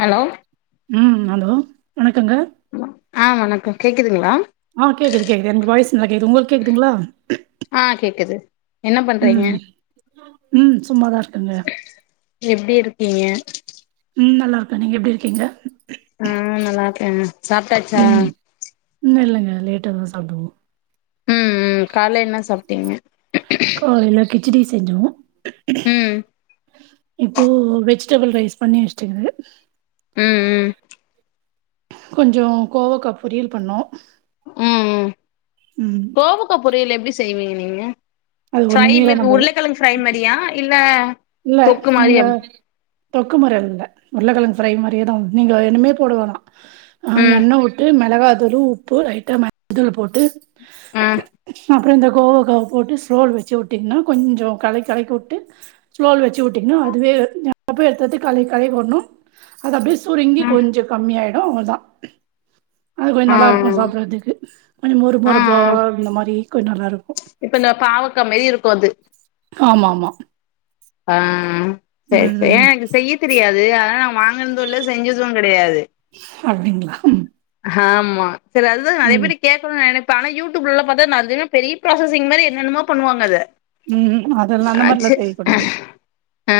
hello உம் hello வணக் இருக்குங்க ஆ வணக்கோ கேக்குதுங்களா ஆ கேக்குது கேக்குது எனக்கு வாய்ஸ் நல்லா கேக்குது உங்ளுக்கு கேக்குதுங்ளா ஆ கேக்குது என்ன பண்றீங்க ம் ம் சும்மாதா இருக்கங்க நீங்க ம் நல்லாருக்க நீங்க எப்டி இருக்கீங்க ஆ நல்லாருக்கேங்க சாப்ட்டாச்சா உண்ணு இல்லங்க லேட்டா தா சாப்டுவோ ம் ம் கால்ல என்ன சாப் தேங் இச்சடி செஞ்சோ ம் இப்போ வெஜிடபிள் ரைஸ் பண்ணி வச்சுட்டுக்குது ம் ம் கொஞ்சோ கோவக்கா பொரியல் பண்ணோ ம் ம் கோவக்கா பொறியல் எப்டி செய்வீங்க நீ ஏங்க அது ஃப்ரை ஒண்ணுமே இல்ல இப்ப நம்ப உருளக்கெழங்கு ஃப்ரை மாரியா இல்ல இல்ல தொக்கு நீங்க மாரியா தொக்குமுறைல்ல உருள கெளங்கு ஃப்ரை மாரியே தா நீங்க என்னமே போடவேணா ஆ ம் எண்ணெ வுட்டு மெளகா அது உப்பு லைட்டா மஞ்சள் போட்டு அ அப்றோ இந்த கோவக்க போட்டு ஸ்லோல்ல வெச்சு வுட்டீங்னா கொஞ்ஜோ கலெக்இ கலக்கிவுட்டு ஸ்லோல வெச்சு வுட்டிங்னா அதுவே எ அப்பயே எடுதெடுத்து களகி களகி வுட்ணு அது அப்டே சுருங்கி ஆ கொஞ்ஜோ கம்மியாய்டு அவ்ளோதா அது கொன் ஆ நல்லாருக்கு சாப்றதுக்கு கொஞ் மொறு ஆ ஆ மொறப்பா இந்த மாரி கு நல்லா இரு குஅது ஆமாமா ஆ செரி செரரி ஏ செய்ய தெரியாது அது அதநா வாங் ந்துல்ல செஞ்சது கெடயாது அப்டிங்களா ஹாமா சர் அதுதா நெறய ம் பேர்ட்ட கேகனு நெனச் ஆனா யூடியூப்லலா பார்த்தா நறைய பெரிய பிராசிங் மாதி என்னென்னமோ பண்ணுவாங்க அத ம் அதெல்லா அந்த அச் மாரிலா செய்யக்கூடாது [unintelligible] அ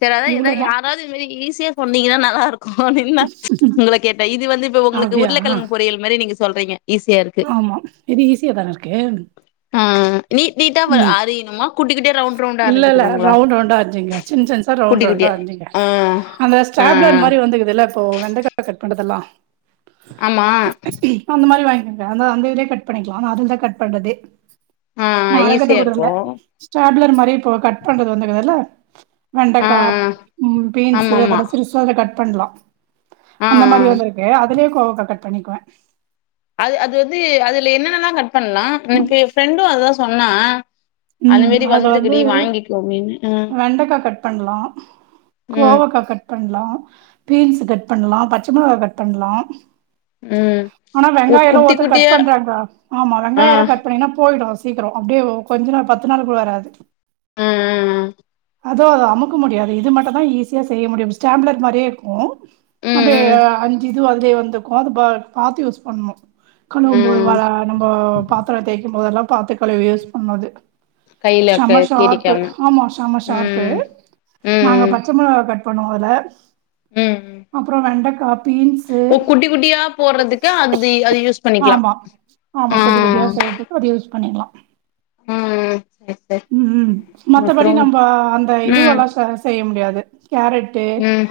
சர் அதா ஏதா இவ்ளோதா யாராது இது மாரி ஈஸியா சொன்னீங்கன்னா நல்லாருக்கு ஹோனின்னா உங்கள கேட்டே இது வந்து இப்ப உங்களுக்கு அப்டியா உருளக்கெழங்கு பொறியல் மாரி நீங்க சொல்றீங்க ஈஸியா இருக்கு ஆமா இது ஈஸியா தான இருக்கு ஆஹ் நீட் நீட்டா ம் அறியுணுமா குட்டி குட்டியா ரவுண்ட் ரவுண்டா இல்ல இல்ல அரிஞ்சுக்கணுங்களா ரவுண்ட் ரவுண்டா அஞ்சுங்க சின் சின்சா குட்டி ரவுண்ட் ரவுண்ட் குட்டியா அஞ்சுங்க ஆ அந்த ஆ ஆ ஸ்டாப்ளர் மாரி வந்துகுதுல இப்போ வெண்டகாவ கட் பண்ணி பதலாம் ஆமா [unintelligible] அந்த மாதிரி வாங்கி அந்த இதிலேயே கட் [unintelligible] பண்ணிக்களாம் தான் கட் பண்றது ஆஹ ஈஸியா இருக்கும் டப் [unintelligible] லர் மாரி இப்ப கட் பண்றது வந்தகதல்ல ஆ ஆ வெண்டக்கா ஆமா பீன்ஸ்சு ஆமா அதோட சிருசா கட் பண்லா ஆ அந்த ஆ மாதிரி வந்து இருக்கு அதுலயே கோவகா கட் பண்ணிக்குவேன் அது அது வந்து அது என்னென்னல்ல பண்லா ஃப்பிரண்டு அதா சொன்னா அந்த உம் மாரி அதுல வந்து வந்திருக்குடி வாங்கிக்கோ அப்டின்னு ம் வெண்டக்கா கட் பண்லா ம் கோவக்கா கட் பண்லா பீன்ஸ்சு கட் பண்லா பச்ச மொளகா கட் பண்லா ம் ஆனா ஓ வெங்காயம் எல்லாம் குட்டி ஒருத்தட்டு கட் குட்டியா பண்றாங்க ஆமா ஆ வெங்காயம் எல்லாம் கட் பண்ணீங்கன்னா போயிடும் அப்பிடியே கொஞ்ச நாள் பத்து நாள் கூட வராது ஆ ஆ அதோ அமுக்க முடியாது இது மட்டும்தா ஈஸியா செய்ய முடியும் ஸ்டாப்ளர் மாரியே இருக்கும் ம் அப்பே ம் அஞ்சி இதுவும் அதுலயே வந்துக்கும் அது பாார்த்து யூஸ் பண்ணும் கழுவும் போது வ ம் நம்ம பாத்திரம் தேய்க்கும் போதுல்லாம் பாத்துகலேஸ் [unintelligible] ஒன்னது கையில சம க சார்ப்பு கீரிக்காம ஆமா சம சார்ப்பு ம் நாங்க ம் பச்சமொளகா கட் பண்ணுவேம்ல ம் ம் அப்புறம் வெண்டக் குட்டி குட்டியா போட்றதுக்கு அது அதி அது யூஸ் பண்ணிக்கலா ஆமா ஆஹ் பண்ணிக்கலாம் சரி உம் மத்தபடி அப்புறம் நம்ம அந்த ம் இதுவெல்லாம் செய்ய முடியாது கேரட்டு ம்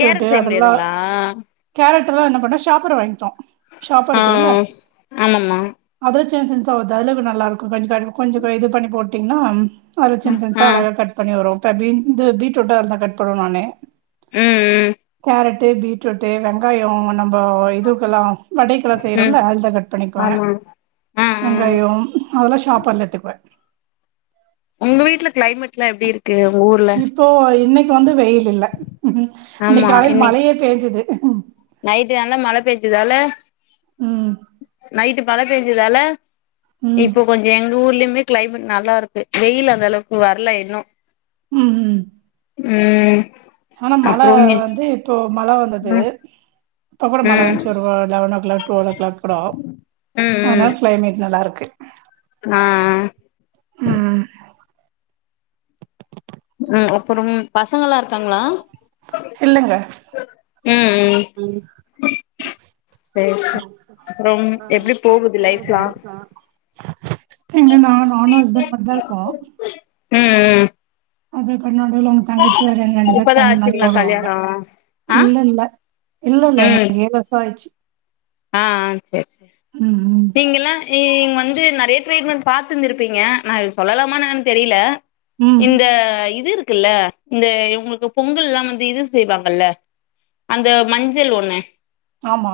கேரட் செய்ய அதெல்லா முடியாதுங்களா கேரட் ல்லா என்ன பண்ண ஷாப்பர் வாங்கிட்டோ ஷாப்பர் ஆ ஆமமா சென்சன்ஸா ஆது அதுல நல்லா இருக்கு கொஞ்ச க கொஞ்ச இது பண்ணி போட்டீங்னா அத சின் சின்சா ஆ அழகா கட் பண்ணி வரு வெந்து பீட்ரூட்டாருந்தா கட்பன்னுவே நானு ம் ம் காரட் து பீட்ரூட்டு வெங்காயோ நம்ப இதுக்குலா வடைக்கலா ம் செய்ரோல அதுல கட் பண்ணிக்குவ ஆமா ஆ ஆ வெங்காயு அதல்லா ஷாப் பேத்துக்குவே உங்க வீட்ல க்ளைமட் ல்லா எப்டி இருக்கு உங்க ஊர்ல இப்போ இன்னைக்கு வந்து வெயில் இல்ல ம் ஆமா இன்னைக்கு காலையில இன்னைக் மழையே பெஞ்சுது [unintelligible] நைட்டு நல்ல மழ பெய்ஞ்சதால ம் மழ பெயஞ்சதால ம் இப்ப கொஞ்ச எங்க ஊர்லையுமே கிளைமேட் நல்லா இருக்கு வெயில் அந்த அளவுக்கு வரல இன்னு ம் ம் ம் ஆனா மழ அப்புறமே வந்து இப்போ மழ வந்துது ம் இப்ப கூட ம் மழவஞ்ச்சி ஒருலெவ ஒன்னோ கிளாக் டுவல் ஓ கிளாக் கூடோ ம் ம் அனா கிளைமேட் நல்லா இருக்கு ஆ ம் ம் அப்றம் பசங்கல்லா இருக்காங்களா இல்லங்க ம் ம் [unintelligible] சேரி சேரி அப்புறம் எப்டி போகுது லைஃப்லா எ ன்னனா நானு ஹஸ்பன்ட் மட் தா இருக்கோ ம் ம் அது பனோடல அவங்க தங்கச்சி வேறு எங்க ரெண்டு பேர் இப்பதான் சந் ஆச்சுங்களா நளைக்வருவாங்க கல்யாணம் ஆ இல்ல இல்ல இல்ல இல்ல ம் ஏழருசாயிடுச்சு ஆ அ சரி ம் [inaudible] நீங்கல்லா இங் வந்து [unintelligible] ட்ரீட்மண்ட் பாத்து இருந்திருப்பீங்க நா சொல்லலாமா என்னன் தெரியில ம் ம் இந்த இது இருக் க்கு இல்ல இந்த இவங்குளுக்கு பொங்கல்லாம் வந்து இது செய்வாங்கல்ல அந்த மஞ்சள் ஒண்ணு ஆமா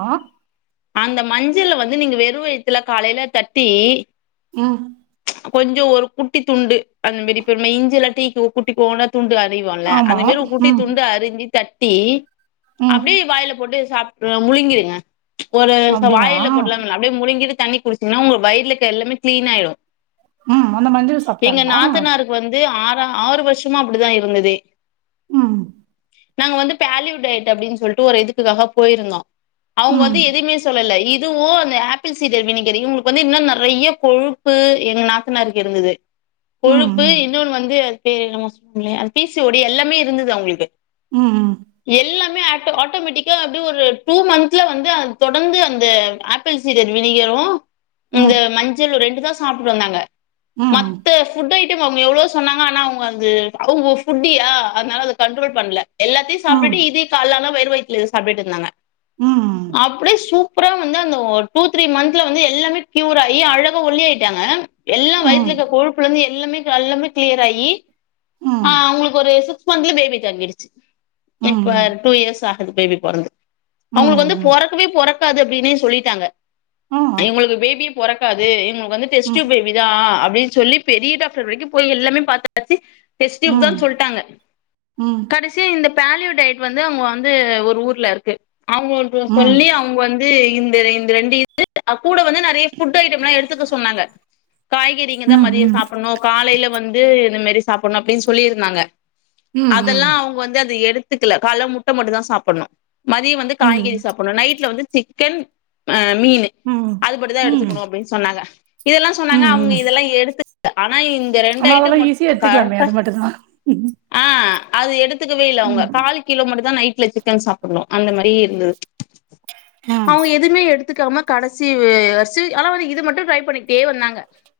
அந்த மஞ்சள் வந்து நீங்க வெறு வயித்துல காலைல தட்டி ம் கொஞ்சோ ஒரு குட்டி துண்டு அந்த மேரி இஞ்சுலா டீக்கு குட்டி போன துண்டு அறிவான்ல ஆமா அந்த மேறி ஒரு குட்டி ம் துண்டு அறிஞ்சி தட் டீ ம் அப்டியே வாயில போட்டு சாப் முழுங்கிருங்க ஒரு அப்டியா வாயில போட்லாம்ல்ல அப்படியே முழுங்கிரு தண்ணி குடிச்சீங்னா உங்க வயிருல இருக்குற எல்லாமே க்ளீனா ஆயிடு ம் அந்த மஞ்சள் சாப்ட்டாங்களா வந்து ஆறா ஆறு வருஷமா அப்படிதா இருந்ததே ம் நாங்க வந்து பேலிவுட் டயட் அப்படின் சொல்லிட்டு ஒரு இதுக்குதாக போயிருந்தோ அவங்க வந் இவ ம் எதுமே சொல்லல இது இதுவு அந்த ஆப்பிள் சீடு வினிகரயு இங்குளுக்கு வந்து இன்னு நறைய கொழுப்பு எங்க நாத்தனாருக்கு இருந்துது ம் கொழுப்பு ம் இன்னொன்னு வந்து பே நம்ம சொல்லி அது பீ சீ ஓடி எல்லாமே இருந்துது அவங்குளுக்கு ம் ம் மே ஏட்டோ ஆட்டோமேட்டிகா அப்படி ஒரு டூ மந்த்ல வந்து அந் தொடர்ந்து அந்த ஆப்பிள் சீடர் வினிகரு ம் இந்த ம் மஞ்சள் ரெண்டுதாஸ் சாப்ட் வந்தாங்க ம் மத்த ஃபுட்டு ஐட் டம் அவங்க எவ்வளோ சொன்னாங்க ஆனா அவங்க அது அவங்க புட்டியா அதனால அத கண்ட்ரோல் பண்ல எல்லாத்தியு ம் சாப்டுட்டு இதி கால்லானா போய் [unintelligible] சாப்டுட் இருந்தாங்க ம்க்ம் அப்டியே சூப் அப்பறம் வந்து அந்த ஒரு டூ த்ரீ மந்துல வந்து எல்லாமே க்யூர் ஆயி அழகா ஒல்லி ஆயிட்டாங்க எல்லா வயித்துல இருக்க கொழுப்புல இருந்து எல்லம்மே எல்லாமே க்ளியர் ஆயி ஆ ம் அவுங்களுக்கு ஒரு சிக் ஸ்மன்த்ல பேபி தங்கிடுச்சு இப்ப ம் டூ இயர்ஸ் ஆ குது பேபி பொறந்து அவுங்ளுக்கு வந்து ம் பொறக்காது அப்டின்னே சொல்லிட்டாங்க ஆ இவுங்களுக்கு பேபி பொறக்காது இவுங்க வந்து ம் டெஸ்ட்யூப் பேபி தா அப் டி சொல்லி பெரிய டாக்டர் வரைக்கும் போய் எல்லாமே பாத்தாச்சு டெஸ்ட் டியூப் ம் தான் சொல்ட்டாங்க ம் கடசியா இந்த பேலியொ டயட் வந்து அங்க வந்து ஒரு ஊர்ல இருக்கு அவுங்க [unintelligible] ம் ம் சொல்லி அவுங்க வந்து இந்த இந்த [inaudible] அ கூட வந்து நெறைய ஃபுட் ஐட்டம்லா எடுத்துக்க சொன்னாங்க ம் ம் காய்கறிங்கதா மதிய ம் சாப்புன்ணு காலைல வந்து இது மெ ரி சாப்புன்ணு அப்டின் சொல்லிருந்தாங்க ம் அதெல்லா அவுங்க வந்து அத எடு ஒத்துக்கல கால்ல முட்ட மட்டுந்தா சாப்புட்ணு மதிய வந்து காய்கறி ம் நைட்ல வந்து சிக்கன் அ மீனு அதுபடிதா ம் ம் எடுத்துக்கணு அப்டின் சொன்னாங்க இதெல்லா சொன்னாங்க அவுங்க ம் இதெல்லா எடுத்துக்ல ஆனா இங்க ரெண்டு ஆனா அதெல்லா ஐட்டம் ஈஸியா மட்டு எடுத்துக்கலாமே கரெக்ட்டா அது மட்டுந்தா ஆ அத எடு த்துக்கவே இல்ல அவுங்க ம் காலு கிலோ மட்டுதா நை ட்ல சிக்கன் சாப்புட்ணு அந்த மாரி இருந்தது ஆ அவுங்க எதுவ்மே எடு த்துக்காம கடசி [unintelligible] ஆனா வந்து இது மட்டு ட்ரை பண்ணிக்கிட்டே வந்தாங்க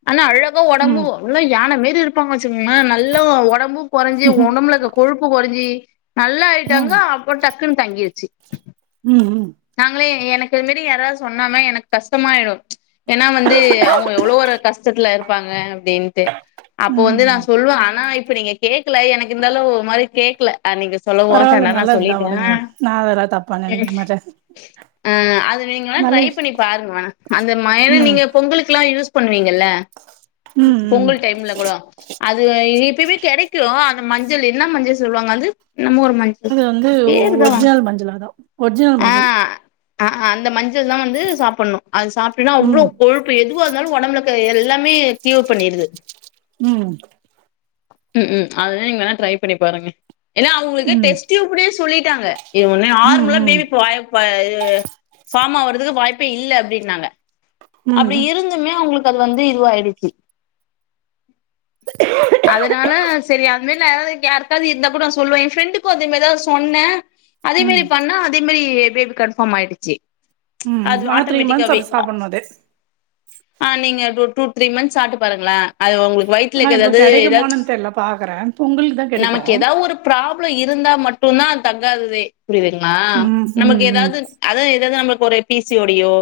ஆனா அழகா ஒடம்பு ம் உள்ளா யான மே ரி இருப்பாங்க [unintelligible] நல்லா ஒடம்பு கொறஞ்சு ஒடம்புல இருக்க கொழுப்பு கொறஞ்சி நல்லா ஆயிட்டாங்க ம் அப்போ டக்குன் தங்கிருச்சி ம் ம் நாங்களே எனக்கு இது மாரி யாராவது சொன்னாங்கனா எனக்கு கஷ்டமாயிரும் ஏன்னா வந்து அவங்க எவ்வளோ ஒரு கஷ்டத்துல இருப்பாங்க அப்படின்ட்டு அப்போ வந்து ம் நான் சொல்லுவேன் ஆனா இப்ப நீங்க கே இருக்குலஎனக்கு இருந்தாலும் ஒரு மாதிரி கேக்கல அ நீங்க சொல்லவு பரவாயில்ல அதனால நா நல்லாதுதான் சொல்லிட்டே வுடுங்க நான் அதெல்லாம் தப்ப நினைக்க மாட்டேன் அ அது நீங்கல்லாம் விஷ் ட்ரைப்பண்ணி பாருங்ளே அந்த மாரி ம் நீங்க பொங்கலுக்கெல்லாம் யூஸ் பண்ணுவீங்கல்ல ம் ம் பொங்கல் டைம்ல கூட அது இப்பயுமே கெடைக்கும் மஞ்சள் என்ன மஞ்சள் சொல்லுவாங்க வந்து அது வந்து ஒரிஜினல் மஞ்சளா தான் ஒரிஜினல் மஞ்சள் அ அ அந்த மஞ் ளதான் வந்து சாப்டணும் அது சாப்டம்னா ம் அவ்வளவு கொழுப்பு எதுவாகது ஒடம்ப்ல இருக்க எல்லாமே கியூர் பண்ணிருது ம் உம் உம் அதுதான் நீங்க வேணா ட்ரை பண்ணி பாருங்க என்னா அவுங்ளுக்கு ம் டெஸ்ட் டியூப்லேயே சொல்லிட்ட [unintelligible] ணே ம் நார்மலா பேபி ம் ஃபார்மா வர்றதுக்கு வாய்ப்பே இல்லை அப்டின்னாங்க அப்டி ம் இருந்துமே அவுங்களுக் அது வந்து இதுவாயிடுச்சு இல்ல யாருக்காவது இருந்த கூட நான் சொல்லுவன் என் ஃப்ரெண்டுக்கு அதேமாதிரிதான் சொன்னன் அதே ம் மெரி பண்ணா அதே மெரி பேபி கன்ஃபார்ம் ஆயிடுச்சு ம் அது ஆனா த்ரீ மந்த்ஸ் ஆட்டோமேட்டிக்காவே அப்டி சாப்புட்ணு அது ஆஆஹ் நீங்க த்ரீ மந்த்ஸ் சாப்புட்டு பாருங்களேன் அது ஒங்களுக்கு வய்த்ல ஆனா இப்ப இருக்றது ஏதாவது கெடைக்குமானு தெர்ல பாக்குறே பொங்கலுக்கு தா கெடைக்கு நமக்கு ஏதாவது ஒரு ப்ராப்ளம் இருந்தா மட்டும் தான் தான் தங்காததே புரியுதுங்களா ம் நமக்கு ம் ம் ஏதாவது அததாவது நம்ம ஒரு பிசிஓடியோ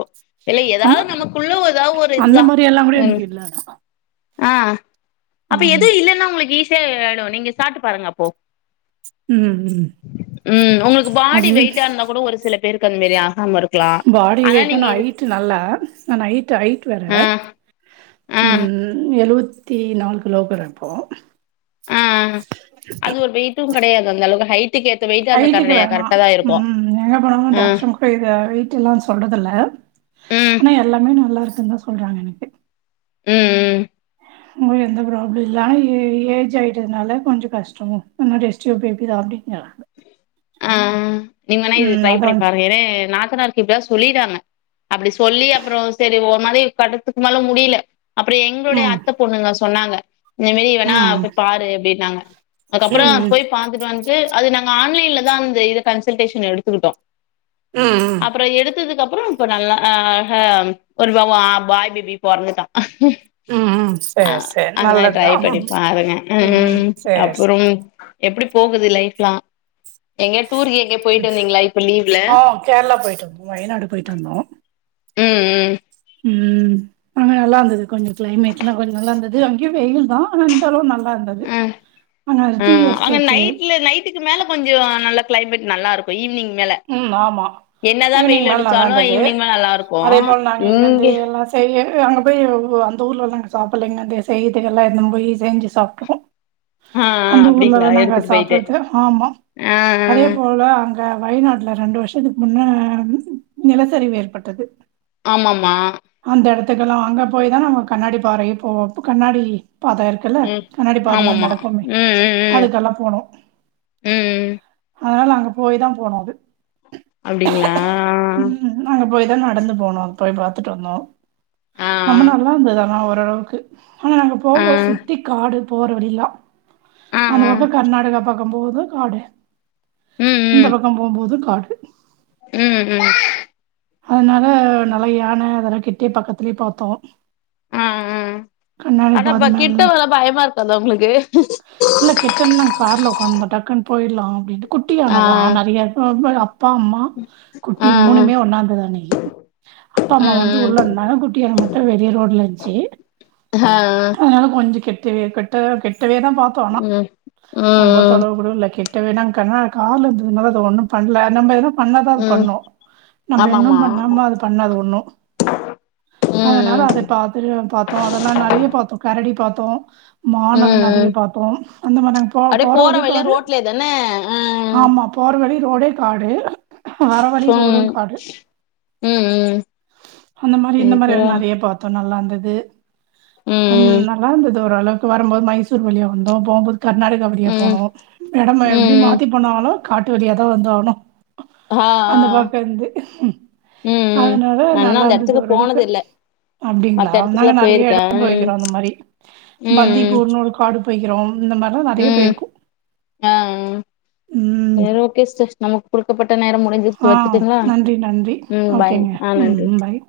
இல்ல அந்த ஏதாவது நமக்குள்ள ஏதாவது ஒரு அந்த இதுதான் மாரி எல்லா கூட ம்ம் எனக்கு இல்ல ஆனா அ அப்ப ம் எதுவும் இல்லன்னா உங்களுக்கு சரிஆய்டும் நீங்க சாப்பிட்டு பாருங்க அப்போ ம் ம் உம் உங்களுக்கு பாடி அது வெயிட்ட இருந்தா கூட ஒரு சில பேரு [unintelligible] மேரியா அமருக் பாடி வெயிட்ட நா ஹைட்டு நல்லா நா ஹைட்டு ஹைட் டு வேற ஆ ஆ ம்ம் எழுவத்தி நான்கு லோகறப்போ ஆ அது ஒரு வெயிட்டும் கெடையாது து அந்த அளவுக்கு ஹைட் வயட்டுக்கு வேணா ம் எங்க போனாலு ஆ டாக்டர் கூ வெயிட்டு எல்லா சொல்றது இல்ல ம் ஆனா எல்லாமே நல்லா இருக் குன்னு சொல்றாங்க எனக்கு ம் ம் உங்களுக்கு எந்த ப்ராப்ளம் இல்லன்னா ஏஜ் ஆயிட்டதுனால கொஞ்ச கஷ்டமு இன்னு டெஸ்டு பேபிதா [unintelligible] அ அ நீங்க வேணா இது ட்ரை பண்ணி பாருங்க ஏதே நான் [unintelligible] எப்படியாது சொல்லிறாங்க அப்படி சொல்லி அப்பறோ செரி ஒரு மாரி கட்டத்துக்கு மேல முடில அப்பறோ எங்களுடய ம் அத்த பொண்ணுங்கஸ் சொன்னாங்க இந்த மேரி வேணா ம் போய் பாரு அப்டின்னாங்க அதுக்கப்பறோ ம் போய் பாத்துட்டு வந்து அது நா ஆன்லைன்ல நா அந்த இது கன்சல்டேஷன் எடுத்துக்கிட்டோ ம் ம் அப்பறோ எடுத்ததுக்கு அப் அப்பறோ இப்ப நல்லா அ அம் ஒரு பாய் பேபி பொறந்துட்டா ம் ம் ஆ சேரி சேரி ஆனா ட்ரை நல்லதுதான் பண்ணி ம் பாருங்க ம் ம்ம் அப்புறோம் எப்டி போகுது லைஃப்லா எங்கயா டூருக்கு எங்கயா போயிட்டு வந்தீங்களா இப்ப லீவ்ல ஆ கேரளா போயிட்டு வந்தோ வயநாடு போயிட்டு வந்தோ ம் ம் ம் அங்க நல்லா இருந்தது கொஞ்ச கிளைமேட் எல்லா அவ்ளோ நல்லா இருந்தது அது அங்கியு வெயில்தா தா ஆனா இந்த தடவ நல்லா இருந்தது ம் அதனால டீ ம் ஆனா எஸ்டேட்டு நைட்ல நைட்டுக்கு மேல கொஞ்சோ நல்லா கிளைமேட் நல்லா இருக்கு ஈவ்னிங் ம் ஆமா ஈவ்னிங் மேல நல்லா அடிச்சாலு இருந்தது ஈவினிங் மேல நல்லா இருக்கு அதே போல நாங்க இங்கந்து இங்க எல்லா செய்ய அங்க போய் அந்த ஊர்ல வந்து நாங்க சாப்பல்லைங்க செய்றது எல்லா எடுத்துட்டு போயி செஞ்சு சாப்ட்டுருக்கோ ஆ ஆ அந்த அப்டிங்களா ஊர்லதா நாங்க எடுத்துட்டு போயிட்டு சாப்பறது ஆமா ஆ அதே ஆ போல அங் வயநாட்டுல ரெண்டு வருஷத்துக்கு முன்ன நிலசரிவு ஏற்பட்டது ஆமா ஆமா அந்த எடத்துக்கெல்லா அங்க போயிதா நாங்க கண்ணாடி பாரு இப்போ இப்ப கண்ணாடி பாதோ இருக்குல்ல ம் கண்ணாடி பாத மாரி ஆமாமா நடக்கோமே ம் ம் அதுக்கெல்லா போனோ ம் ம் அதனால அங்க போய் தா போனோ அது அப்டிங்களா ம் அங்க போய் தா நடந்து போனோ போய் பாத் த்துட்டு வந்தோ ஆ ரொம்ப நல்லா இருந்தது ஆனா ஒரு ஓரளவுக்கு ஆனா நாங்க ஆ ஆ போம்போது சுத்தி காடு போற வலில்லா ஆ அந்த ஆ பக்கோ கர்நாடக பக் ரொம்பவுந்தா காடு ம் இந்த ம் பக்கொ போம்போதுக் காடு ம் ம் அதனால நல்லா யான அதெல்லா கிட்டயே பக்கத்துலேயே பாத்தோ ஆ ஆ கண்ணாடி ஆனா பாத ப மேல கிட்ட வர பயமா இருக்காதா உங்களுக்கு இல்ல கெட்டன்னோ கார்ல உக்காந்துருந்தோ டக்குன்னு போய்ட்லா அப்படின்டு குட்டியான ஆ தா நெறைய அ ப அப்பா அம்மா குட்டி ஆ ஆ மூணுமே ஒன்னாருந் தானைக்கி அப்பா ம் அம்மா வந்து உள்ள ம் இருந்தாங்க குட்டியான மட்டு வெளிய ரோட்ல இருந்துச்சு ஆ அதனால கொஞ் ஞ்சொ கெட்டவே கட்ட கெட் ட்டவே தா பாத்தோ ஆனா ம் ரொம்ப ம் தொலவு கூட இல்ல கிட் ட்டவே தா கனா கார்ல இருந்ததனால அது ஒன்னு பண்ல நம்ம ஏதுனா பண்ணா தா அது ம் பண்ணு நம்ப இன்னு ஆமாமா பண்ணாம அது பண்ணாது ஒன்னு அதனால ம் ம் அத பாத்துட்டு பாத்தோ அதெல்லா நெறைய பாத்தோ கர டி பாத்தோ [unintelligible] மானுல்லா நெறைய ம் பாத்தோ அந்த மாரி நாங்க போற அப்டியே போற வழி வழில காடு ரோட்லயே தான ஆ ஆமா போற வழி ரோடே காடு வர வழி ம் ரோடுக் ம் ம் அந்த மாரி இந்த மாரியா பேசுறா நெறைய பாத்தோ நல்லா இருந்தது ஹாம் ம் நல்லா இருந்தது ஓரளவுக்கு வரும்போது மைசூர் வழியா வந்தோம் போம்போது கர்நாடகா வழியா ம் போனும் எடம் எப்டி ம் மாத்தி பண்ணாங்களோ காட்டு வழியா தா வந்து ஆகணும் ஆ ஆ ம் ம் ம் அதனால நா இன்னு நல்லா அந்த இருந்தது எடத்துக்கு ஓரளவுக்கு போனது இல்ல அப்டிங்களா மத்த நாங்க எடத்துக்குலா நெறைய போயிருக்கே இடம் ம் போயிருக்கிறோ அந்த மாரி ம் பந்திப்பூர்ன்னு ஒரு காடு போய் கிறோம் இந்த மாரி நெறைய ம் போயிருக்கோ ஆ ஆ ம் குடுக்கப்பட் ஆ நன்றி நன்றி ம் பாய் ஓகேங்க ஆ ம் நன்றி ம் பாய்